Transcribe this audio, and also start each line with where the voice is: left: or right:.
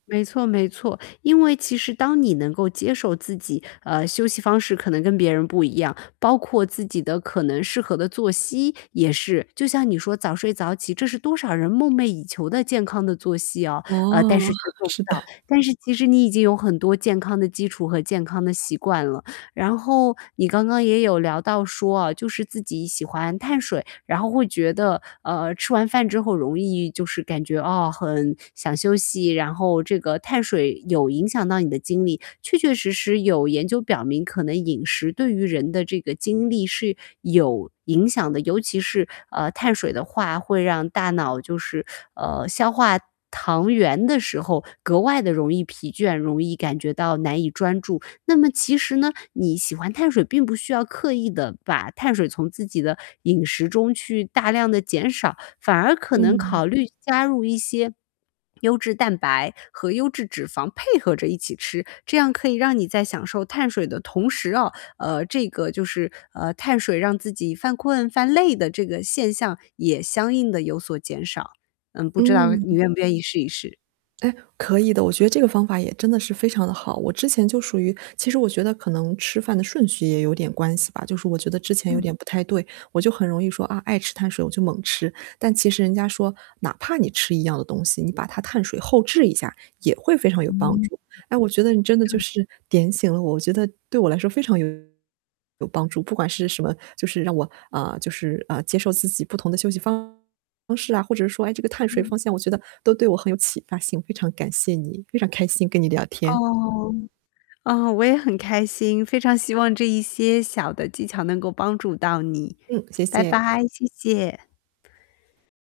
left: 没错没错，因为其实当你能够接受自己，呃，休息方式可能跟别人不一样，包括自己的可能适合的作息，也是。就像你说早睡早起，这是多少人梦寐以求的健康的作息啊，
right: 哦，
left: 呃，但是却做 不
right: 是
left: 到，
right: 的。
left: 但是其实你已经有很多健康的基础和健康的习惯了。然后你刚刚也有聊到说啊，就是自己喜欢碳水，然后会觉得，呃，吃完饭之后容易就是感觉，啊，很想休息，然后这个碳水有影响到你的精力。确确实实有研究表明，可能饮食对于人的这个精力是有影响的，尤其是，呃，碳水的话会让大脑就是，呃，消化糖源的时候，格外地容易疲倦，容易感觉到难以专注。那么其实呢，你喜欢碳水并不需要刻意地把碳水从自己的饮食中去大量地减少，反而可能
right: 嗯。
left: 考虑加入一些 优质蛋白，和优质脂肪配合着一起吃，这样可以让你在享受碳水的同时哦，呃，这个就是，呃，碳水让自己犯困、犯累的这个现象，也相应地有所减少。嗯，不知道你
right: 嗯。
left: 愿不愿意试一试。
right: 哎，可以的，我觉得这个方法也真的是非常地好。我之前就属于其实我觉得可能吃饭的顺序也有点关系吧，就是我觉得之前有
left: 嗯。
right: 点不太对。我就很容易说，啊，爱吃碳水我就猛吃，但其实人家说，哪怕你吃一样的东西，你把它碳水后置一下，也会非常有帮
left: 嗯。
right: 助。哎，我觉得你真的就
left: 嗯。
right: 是点醒了我，我觉得对我来说非常有帮助，不管是什么就是让我，呃就是，呃，接受自己不同的休息方式啊，或者说，哎，这个碳水
left: 嗯。
right: 方向，我觉得都对我很有启发性。非常感谢你，非常开心跟你聊天。
left: 哦，哦，我也很开心，非常希望这一些小的技巧能够帮助到你。
right: 嗯，谢
left: 拜
right: 谢。
left: 拜，谢谢。